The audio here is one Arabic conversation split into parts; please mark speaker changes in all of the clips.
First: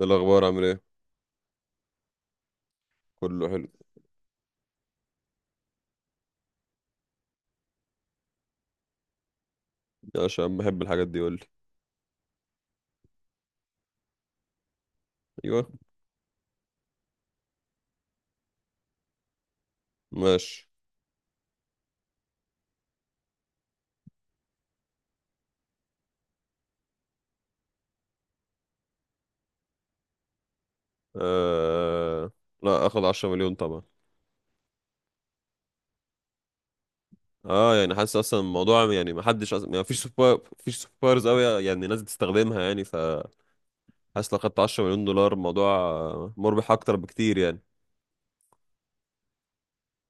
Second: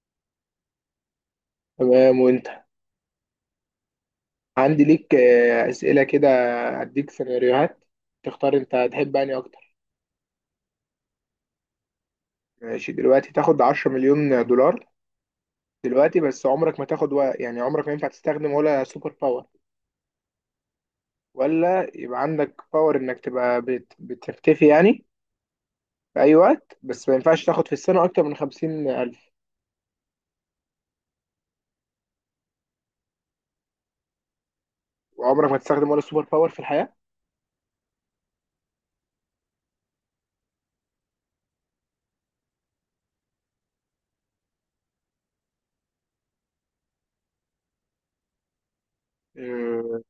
Speaker 1: إيه الأخبار عامل ايه؟
Speaker 2: تمام وانت.
Speaker 1: كله حلو.
Speaker 2: عندي ليك اسئله كده. اديك سيناريوهات تختار انت هتحب اني اكتر.
Speaker 1: عشان بحب الحاجات دي قولي.
Speaker 2: ماشي، دلوقتي تاخد 10 مليون دولار
Speaker 1: أيوه.
Speaker 2: دلوقتي، بس عمرك ما تاخد و... يعني عمرك ما ينفع تستخدم ولا سوبر باور،
Speaker 1: ماشي.
Speaker 2: ولا يبقى عندك باور انك تبقى بتختفي يعني في اي وقت، بس ما ينفعش تاخد في السنه اكتر من 50 الف،
Speaker 1: آه... لا، أخد عشرة مليون طبعا.
Speaker 2: وعمرك ما تستخدم ولا سوبر باور في الحياه.
Speaker 1: اه يعني حاسس اصلا الموضوع، يعني ما حدش أصلا يعني مفيش سوبر، مفيش سوبرز قوي يعني الناس بتستخدمها يعني، فحاسس لو خدت 10 مليون دولار الموضوع مربح اكتر بكتير يعني.
Speaker 2: آه،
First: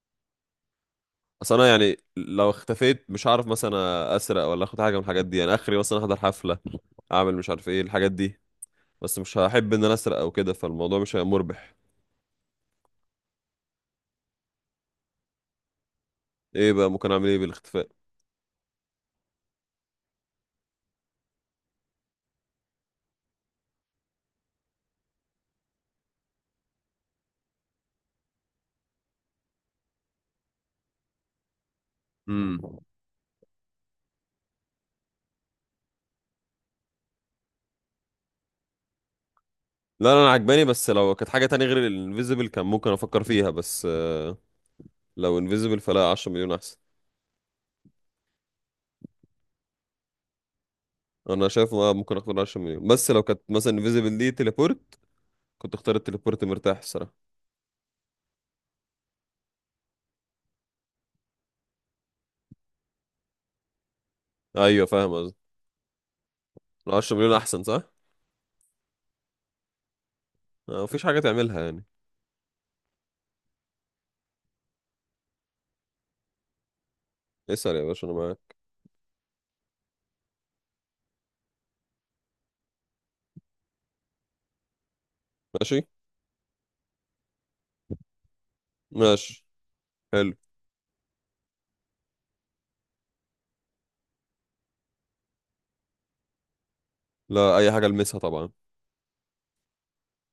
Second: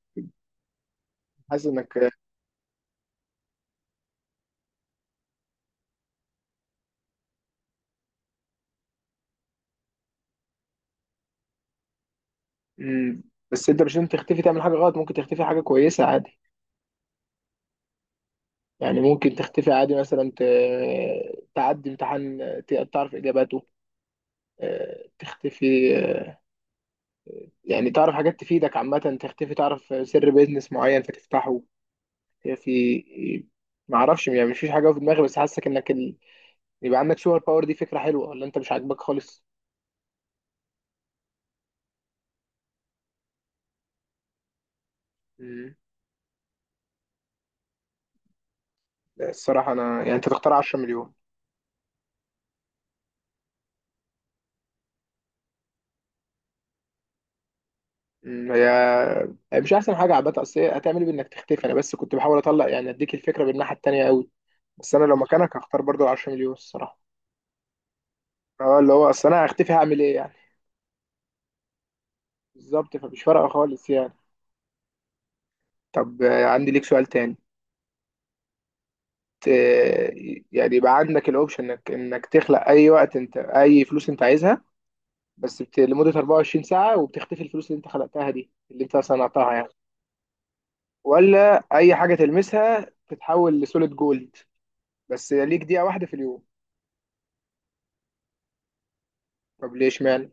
Speaker 1: اصل انا
Speaker 2: حاسس
Speaker 1: يعني
Speaker 2: انك
Speaker 1: لو اختفيت مش هعرف مثلا اسرق ولا اخد حاجه من الحاجات دي، يعني اخري مثلا احضر حفله، اعمل مش عارف ايه الحاجات دي. بس مش هحب ان انا اسرق او كده، فالموضوع مش هيبقى مربح.
Speaker 2: مم، بس انت مش لازم تختفي تعمل حاجه غلط، ممكن تختفي حاجه كويسه عادي.
Speaker 1: ايه بقى ممكن اعمل ايه بالاختفاء؟
Speaker 2: يعني ممكن تختفي عادي، مثلا تعدي امتحان، تعرف إجاباته، تختفي، يعني تعرف حاجات تفيدك عامة، تختفي تعرف سر بيزنس معين فتفتحه.
Speaker 1: امم.
Speaker 2: في، معرفش يعني، مفيش حاجة في دماغي، بس حاسك إنك يبقى عندك سوبر باور. دي فكرة حلوة ولا أنت مش عاجباك خالص؟
Speaker 1: لا لا انا عجباني، بس لو كانت حاجة تانية غير الانفيزبل كان ممكن افكر فيها، بس لو
Speaker 2: مم.
Speaker 1: انفيزبل فلا، 10 مليون احسن.
Speaker 2: لا، الصراحة أنا يعني أنت تختار 10 مليون.
Speaker 1: انا شايف ممكن اختار 10 مليون، بس لو كانت مثلا انفيزبل دي تليبورت كنت اختار التليبورت مرتاح الصراحة.
Speaker 2: مم، هي مش أحسن حاجة عامة، أصل هي هتعمل إيه بإنك تختفي. أنا بس كنت بحاول أطلع يعني أديك الفكرة بالناحية التانية أوي.
Speaker 1: ايوه
Speaker 2: بس أنا
Speaker 1: فاهم
Speaker 2: لو
Speaker 1: قصدي.
Speaker 2: مكانك هختار برضو 10 مليون الصراحة.
Speaker 1: 10 مليون احسن صح.
Speaker 2: اه، اللي هو اصل انا هختفي هعمل ايه يعني.
Speaker 1: مفيش حاجة تعملها يعني.
Speaker 2: بالظبط، فمش فارقه خالص يعني. طب عندي ليك سؤال تاني.
Speaker 1: اسأل يا باشا انا معاك.
Speaker 2: ت- يعني يبقى عندك الاوبشن انك تخلق اي وقت انت اي فلوس انت عايزها، بس
Speaker 1: ماشي.
Speaker 2: لمده 24 ساعه وبتختفي الفلوس اللي انت خلقتها دي اللي انت
Speaker 1: ماشي.
Speaker 2: صنعتها يعني.
Speaker 1: حلو.
Speaker 2: ولا اي حاجه تلمسها تتحول لسوليد جولد، بس ليك دقيقه واحده في اليوم.
Speaker 1: لا اي حاجة المسها طبعا.
Speaker 2: طب ليش مان.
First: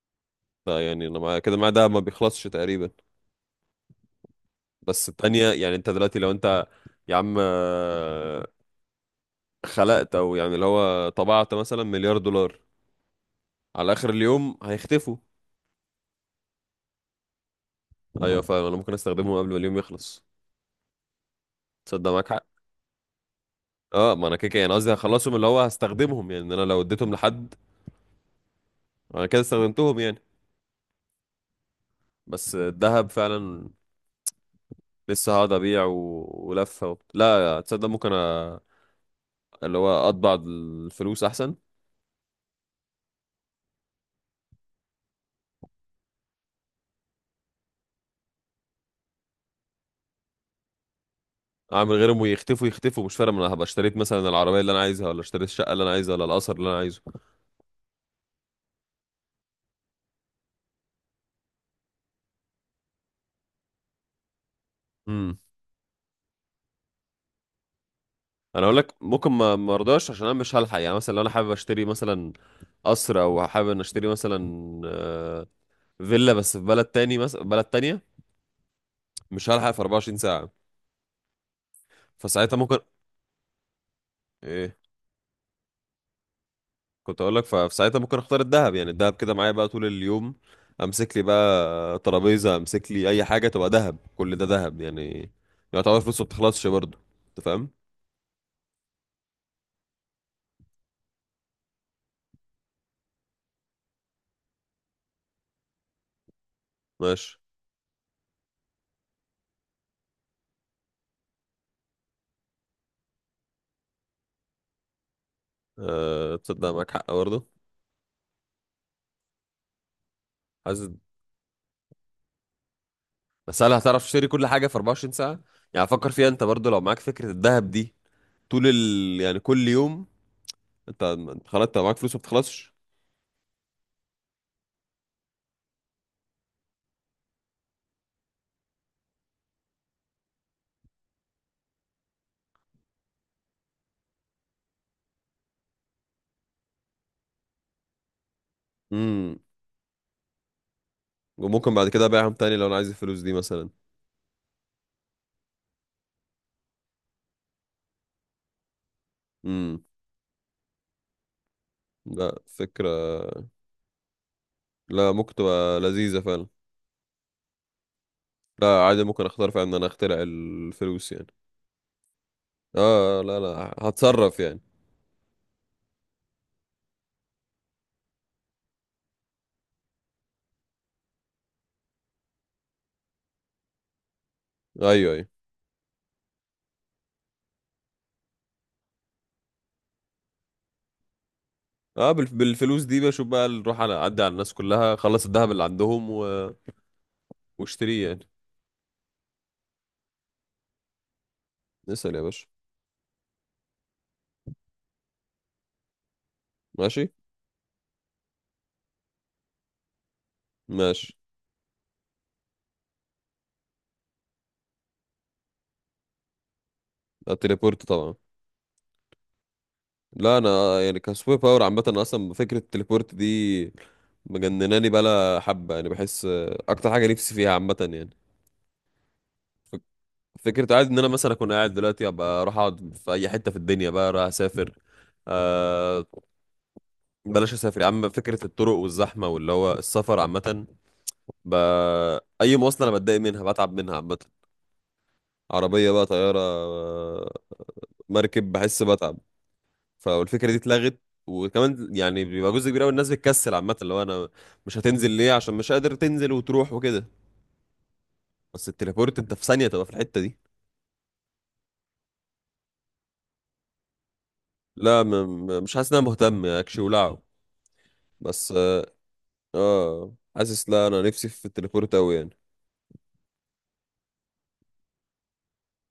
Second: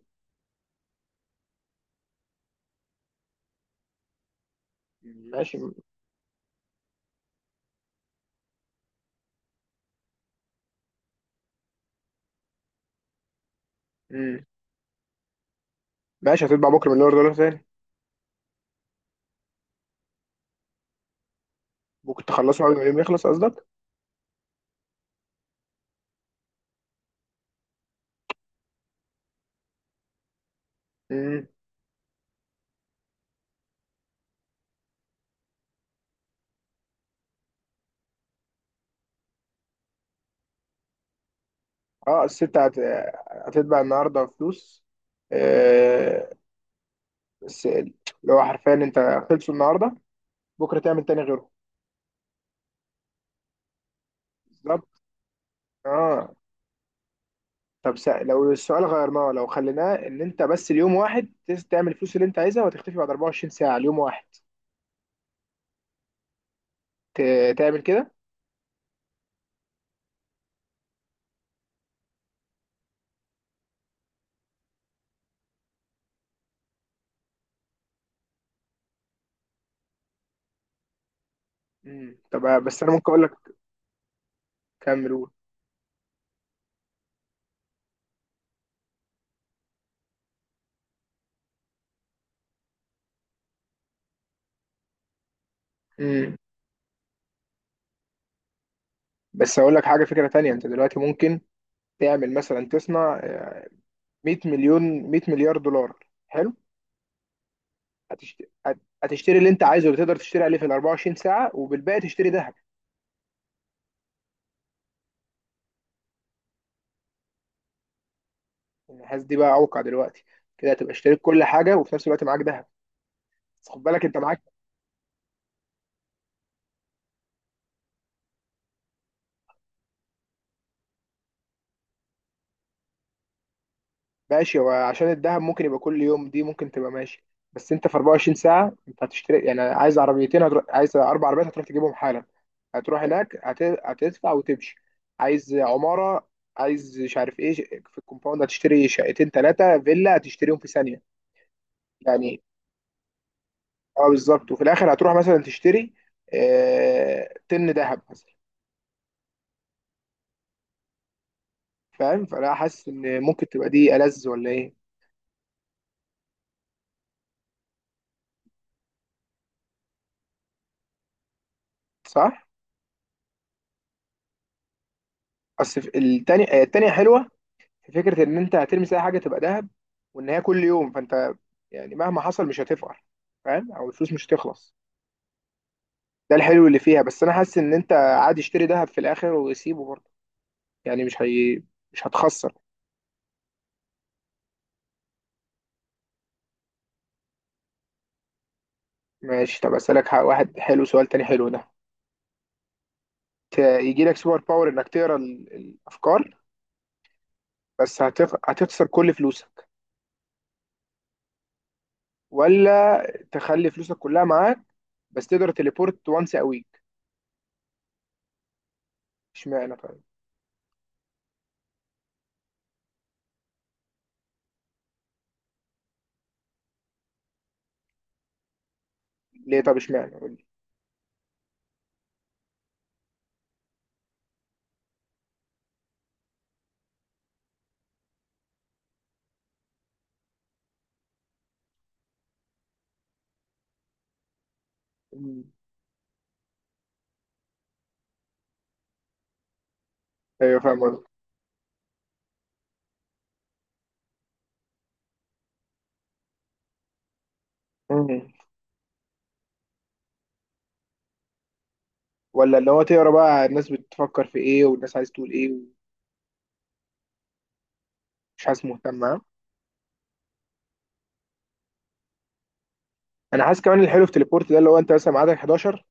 Speaker 1: لا يعني انا معايا كده، معايا ده ما بيخلصش تقريبا، بس التانية
Speaker 2: ماشي.
Speaker 1: يعني انت دلوقتي لو انت، يا عم خلقت او يعني اللي هو طبعت مثلا مليار دولار، على اخر
Speaker 2: مم.
Speaker 1: اليوم هيختفوا.
Speaker 2: ماشي، هتطبع بكره مليار دولار تاني.
Speaker 1: ايوه فاهم، انا ممكن استخدمهم قبل ما اليوم يخلص. تصدق
Speaker 2: ممكن
Speaker 1: معاك حق.
Speaker 2: تخلصه قبل ما اليوم يخلص.
Speaker 1: اه ما انا كده كده يعني قصدي هخلصهم، اللي هو هستخدمهم يعني، إن انا لو اديتهم لحد انا كده استخدمتهم يعني.
Speaker 2: قصدك.
Speaker 1: بس الذهب فعلا لسه هقعد ابيع و... ولفه و... لا تصدق، اللي هو اطبع الفلوس احسن.
Speaker 2: اه، الست هتتبع النهارده فلوس. آه، بس اللي هو حرفيا انت خلصوا النهارده، بكره تعمل تاني غيره.
Speaker 1: اعمل غيرهم ويختفوا، يختفوا مش فارق، ما انا هبقى اشتريت مثلا العربيه اللي انا
Speaker 2: بالظبط.
Speaker 1: عايزها، ولا اشتريت الشقه اللي انا عايزها، ولا
Speaker 2: اه.
Speaker 1: القصر اللي انا
Speaker 2: طب لو السؤال غيرناه، لو خليناه ان انت بس اليوم واحد تعمل الفلوس اللي انت عايزها وتختفي بعد 24 ساعه، اليوم واحد
Speaker 1: عايزه.
Speaker 2: ت... تعمل كده.
Speaker 1: انا اقول لك ممكن ما مرضاش، عشان انا مش هلحق يعني، مثلا لو انا حابب اشتري مثلا قصر، او حابب ان اشتري مثلا آه، فيلا بس في بلد تاني، مثلا بلد تانية، مش هلحق في 24 ساعة.
Speaker 2: امم، طب
Speaker 1: فساعتها ممكن.
Speaker 2: بس انا ممكن اقول لك.
Speaker 1: ايه؟
Speaker 2: كمل قول.
Speaker 1: كنت اقول لك فساعتها ممكن اختار الذهب، يعني الذهب كده معايا بقى طول اليوم. امسك لي بقى ترابيزة، امسك لي اي حاجة تبقى ذهب، كل ده ذهب يعني، يعتبر فلوسه ما
Speaker 2: امم،
Speaker 1: بتخلصش برضه. انت فاهم.
Speaker 2: بس اقول لك حاجه، فكره تانية. انت دلوقتي ممكن تعمل مثلا، تصنع 100 مليون، 100 مليار دولار، حلو.
Speaker 1: ماشي.
Speaker 2: هتشتري، هتشتري اللي انت عايزه اللي تقدر تشتري عليه في ال 24 ساعة، وبالباقي تشتري ذهب.
Speaker 1: أه تصدق معاك حق برضه.
Speaker 2: النحاس دي بقى اوقع دلوقتي. كده
Speaker 1: حاسس.
Speaker 2: هتبقى اشتريت كل حاجة وفي نفس الوقت معاك ذهب.
Speaker 1: بس
Speaker 2: بس
Speaker 1: هل
Speaker 2: خد
Speaker 1: هتعرف
Speaker 2: بالك انت
Speaker 1: تشتري
Speaker 2: معاك.
Speaker 1: كل حاجة في 24 ساعة؟ يعني فكر فيها انت برضو، لو معاك فكرة الذهب دي يعني كل يوم انت، انت خلاص انت معاك فلوس ما بتخلصش.
Speaker 2: ماشي، هو عشان الذهب ممكن يبقى كل يوم، دي ممكن تبقى ماشي. بس انت في 24 ساعة انت هتشتري يعني، عايز عربيتين هتروح، عايز اربع عربيات هتروح تجيبهم حالا، هتروح هناك هتدفع وتمشي، عايز عمارة، عايز مش عارف ايه، في الكومباوند هتشتري شقتين
Speaker 1: امم.
Speaker 2: ثلاثة فيلا هتشتريهم في ثانية
Speaker 1: وممكن بعد كده ابيعهم
Speaker 2: يعني.
Speaker 1: تاني لو انا عايز الفلوس دي مثلا.
Speaker 2: اه بالظبط، وفي الاخر هتروح مثلا تشتري آه طن ذهب مثلا.
Speaker 1: امم.
Speaker 2: فاهم،
Speaker 1: لا
Speaker 2: فانا حاسس
Speaker 1: فكرة.
Speaker 2: ان ممكن تبقى دي ألذ ولا ايه.
Speaker 1: لا ممكن تبقى لذيذة فعلا. لا عادي ممكن اختار فعلا ان انا اخترع الفلوس يعني.
Speaker 2: صح.
Speaker 1: اه لا لا، هتصرف يعني.
Speaker 2: اصل التانية التانية حلوة، في فكرة ان انت هتلمس اي حاجة تبقى ذهب، وان هي كل يوم، فانت يعني مهما حصل مش هتفقر، فاهم، او الفلوس مش هتخلص.
Speaker 1: ايوه ايوه.
Speaker 2: ده الحلو اللي فيها، بس انا حاسس ان انت عادي اشتري ذهب في الاخر وسيبه برضه، يعني مش هي، مش هتخسر.
Speaker 1: بالفلوس دي بشوف بقى نروح على اعدي على الناس كلها، خلص الذهب اللي عندهم واشتريه يعني.
Speaker 2: ماشي، طب اسالك واحد حلو، سؤال تاني حلو ده.
Speaker 1: اسأل يا باشا.
Speaker 2: يجي لك سوبر باور انك تقرا الافكار،
Speaker 1: ماشي.
Speaker 2: بس هتخسر كل فلوسك،
Speaker 1: ماشي.
Speaker 2: ولا تخلي فلوسك كلها معاك بس تقدر تليبورت وانس ا ويك.
Speaker 1: التليبورت طبعا.
Speaker 2: اشمعنى طيب.
Speaker 1: لا انا يعني كسوبر باور عامه، أنا اصلا فكره التليبورت دي مجنناني بقى حبه يعني، بحس اكتر حاجه نفسي فيها عامه يعني.
Speaker 2: ليه، طب اشمعنى قول لي.
Speaker 1: فكره عادي ان انا مثلا اكون قاعد دلوقتي، ابقى اروح اقعد في اي حته في الدنيا، بقى رايح اسافر. آه، بلاش اسافر يا عم، فكره الطرق والزحمه واللي هو السفر عامه. ب... اي مواصله انا بتضايق منها، بتعب منها عامه.
Speaker 2: مم.
Speaker 1: عربيه، بقى طياره، مركب، بحس بتعب. فالفكره دي
Speaker 2: ايوه فاهم
Speaker 1: اتلغت.
Speaker 2: قصدك.
Speaker 1: وكمان يعني بيبقى جزء كبير قوي الناس بتكسل عامه، اللي هو انا مش هتنزل ليه، عشان مش قادر تنزل وتروح وكده.
Speaker 2: مم.
Speaker 1: بس التليبورت انت في ثانيه تبقى في الحته دي.
Speaker 2: ولا اللي هو تقرا بقى الناس بتفكر في ايه والناس
Speaker 1: لا م
Speaker 2: عايز تقول ايه
Speaker 1: م مش
Speaker 2: ومش.
Speaker 1: حاسس ان انا مهتم اكشي ولعه. بس
Speaker 2: حاسس مهتم.
Speaker 1: اه، حاسس. لا انا نفسي في التليبورت قوي يعني.
Speaker 2: انا حاسس كمان الحلو في تليبورت ده اللي هو انت مثلا ميعادك 11،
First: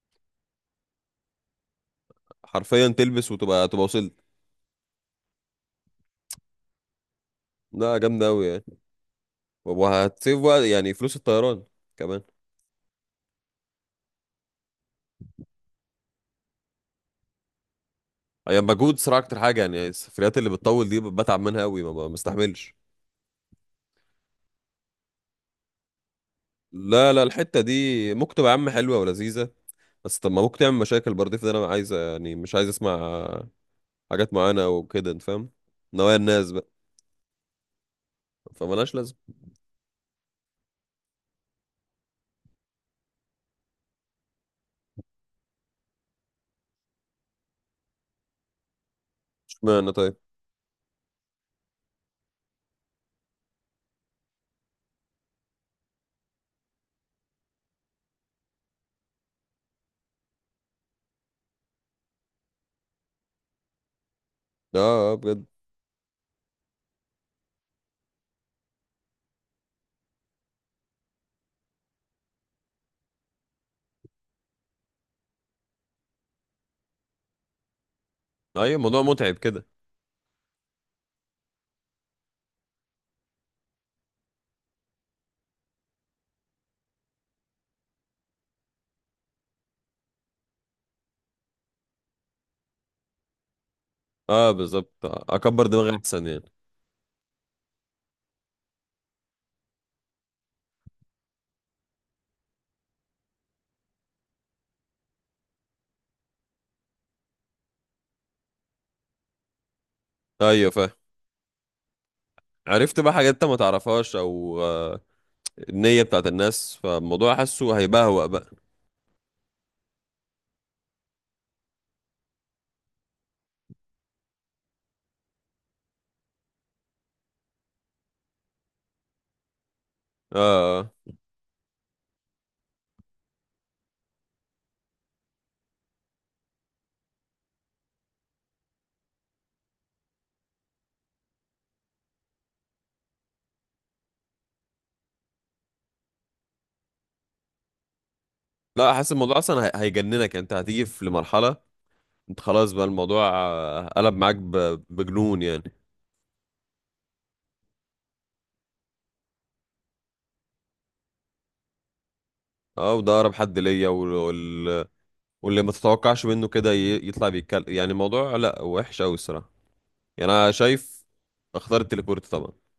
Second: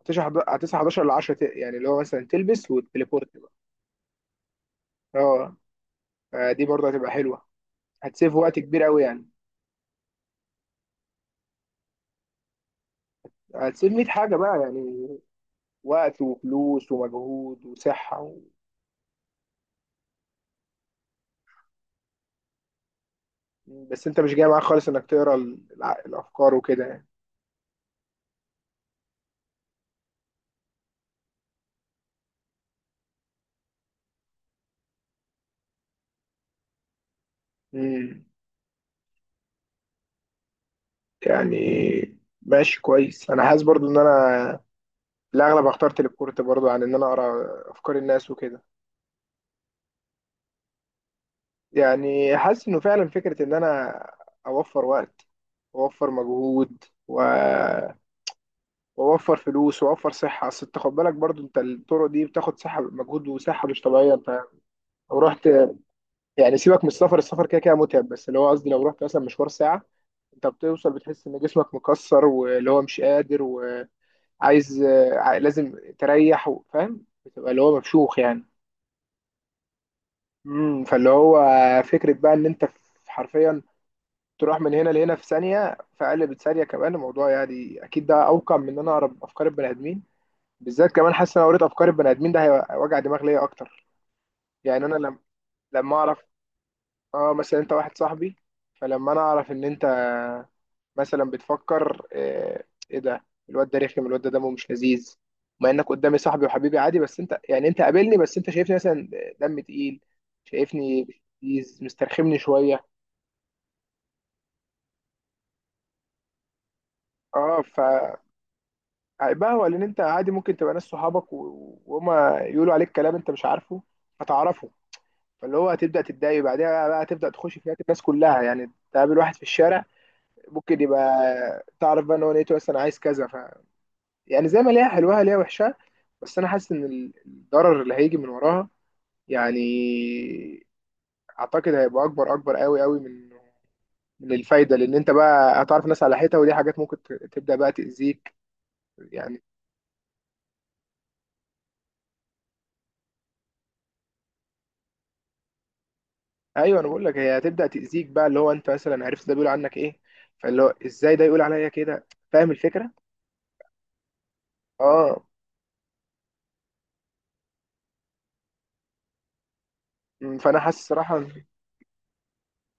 Speaker 2: هتصحى 11 ل 10 يعني، اللي هو مثلا تلبس
Speaker 1: حرفيا
Speaker 2: وتليبورت
Speaker 1: تلبس
Speaker 2: بقى.
Speaker 1: وتبقى، تبقى وصلت.
Speaker 2: اه، فدي برضه هتبقى حلوه،
Speaker 1: لا جامده
Speaker 2: هتسيف
Speaker 1: قوي
Speaker 2: وقت
Speaker 1: يعني.
Speaker 2: كبير قوي يعني،
Speaker 1: وهتسيف وقت، يعني فلوس الطيران كمان.
Speaker 2: هتسيف 100 حاجه بقى يعني، وقت وفلوس ومجهود وصحه.
Speaker 1: هي مجهود صراحه اكتر حاجه يعني، السفريات اللي بتطول دي بتعب منها قوي، ما بستحملش.
Speaker 2: بس انت مش جاي معاك خالص انك تقرا الافكار وكده يعني.
Speaker 1: لا لا، الحته دي ممكن تبقى يا عم حلوه ولذيذه، بس طب ما ممكن تعمل مشاكل برضه. في ده انا عايز يعني، مش عايز اسمع حاجات معينة وكده انت فاهم، نوايا الناس بقى،
Speaker 2: امم.
Speaker 1: فمالهاش لازمة.
Speaker 2: يعني ماشي كويس، انا حاسس برضو ان انا في الاغلب هختار تليبورت برضو عن ان انا اقرا افكار الناس وكده.
Speaker 1: اشمعنى طيب.
Speaker 2: يعني حاسس انه فعلا فكره، ان انا اوفر وقت واوفر مجهود واوفر فلوس واوفر صحه. اصل انت خد بالك برضو انت الطرق دي بتاخد صحه، مجهود وصحه مش طبيعيه، انت
Speaker 1: اه. اه
Speaker 2: لو
Speaker 1: بجد.
Speaker 2: رحت يعني، سيبك من السفر، السفر كده كده متعب، بس اللي هو قصدي لو رحت مثلا مشوار ساعة، انت بتوصل بتحس ان جسمك مكسر، واللي هو مش قادر وعايز، لازم تريح فاهم، بتبقى اللي هو مفشوخ يعني.
Speaker 1: ايوه الموضوع متعب كده.
Speaker 2: امم، فاللي هو فكرة بقى ان انت حرفيا تروح من هنا لهنا في ثانية، في اقل من ثانية كمان. الموضوع يعني اكيد ده اوقع من ان انا اقرا افكار البني ادمين، بالذات كمان حاسس ان انا لو قريت افكار البني ادمين ده هيبقى وجع دماغ ليا اكتر.
Speaker 1: اه
Speaker 2: يعني
Speaker 1: بالظبط
Speaker 2: انا لما
Speaker 1: اكبر دماغي
Speaker 2: اعرف
Speaker 1: احسن يعني.
Speaker 2: اه مثلا انت واحد صاحبي، فلما انا اعرف ان انت مثلا بتفكر ايه ده، الواد ده رخم، الواد ده دمه مش لذيذ، مع انك قدامي صاحبي وحبيبي عادي، بس انت يعني انت قابلني بس انت شايفني مثلا دم تقيل،
Speaker 1: ايوه فاهم.
Speaker 2: شايفني مش لذيذ، مسترخمني شويه.
Speaker 1: عرفت بقى حاجات انت ما تعرفهاش، او آه النية بتاعت الناس، فالموضوع
Speaker 2: اه،
Speaker 1: حاسه هيبهوأ بقى.
Speaker 2: فهيبقى هو لان انت عادي ممكن تبقى ناس صحابك وهما يقولوا عليك كلام انت مش عارفه فتعرفه. فاللي هو هتبدا تتضايق بعدها بقى، هتبدا تخش في حياه الناس كلها يعني، تقابل واحد في الشارع
Speaker 1: اه
Speaker 2: ممكن
Speaker 1: آه.
Speaker 2: يبقى تعرف بقى ان هو نيته بس انا عايز كذا. ف يعني زي ما ليها حلوها ليها وحشها، بس انا حاسس ان الضرر اللي هيجي من وراها يعني، اعتقد هيبقى اكبر اكبر قوي قوي من من الفايده، لان انت بقى هتعرف ناس على حيطه، ودي حاجات ممكن تبدا بقى تاذيك
Speaker 1: لا حاسس الموضوع
Speaker 2: يعني.
Speaker 1: اصلا هيجننك يعني، انت هتيجي في لمرحلة انت خلاص بقى الموضوع قلب معاك بجنون يعني.
Speaker 2: ايوه، انا بقول لك هي هتبدا تاذيك بقى، اللي هو انت مثلا عرفت ده بيقول عنك ايه، فاللي هو ازاي ده يقول عليا كده، فاهم الفكره؟
Speaker 1: اه وده اقرب حد ليا،
Speaker 2: اه،
Speaker 1: واللي ما تتوقعش منه كده يطلع بيتكلم. يعني الموضوع لا وحش قوي الصراحه، يعني انا
Speaker 2: فانا حاسس
Speaker 1: شايف
Speaker 2: صراحه.
Speaker 1: اختار التليبورت طبعا.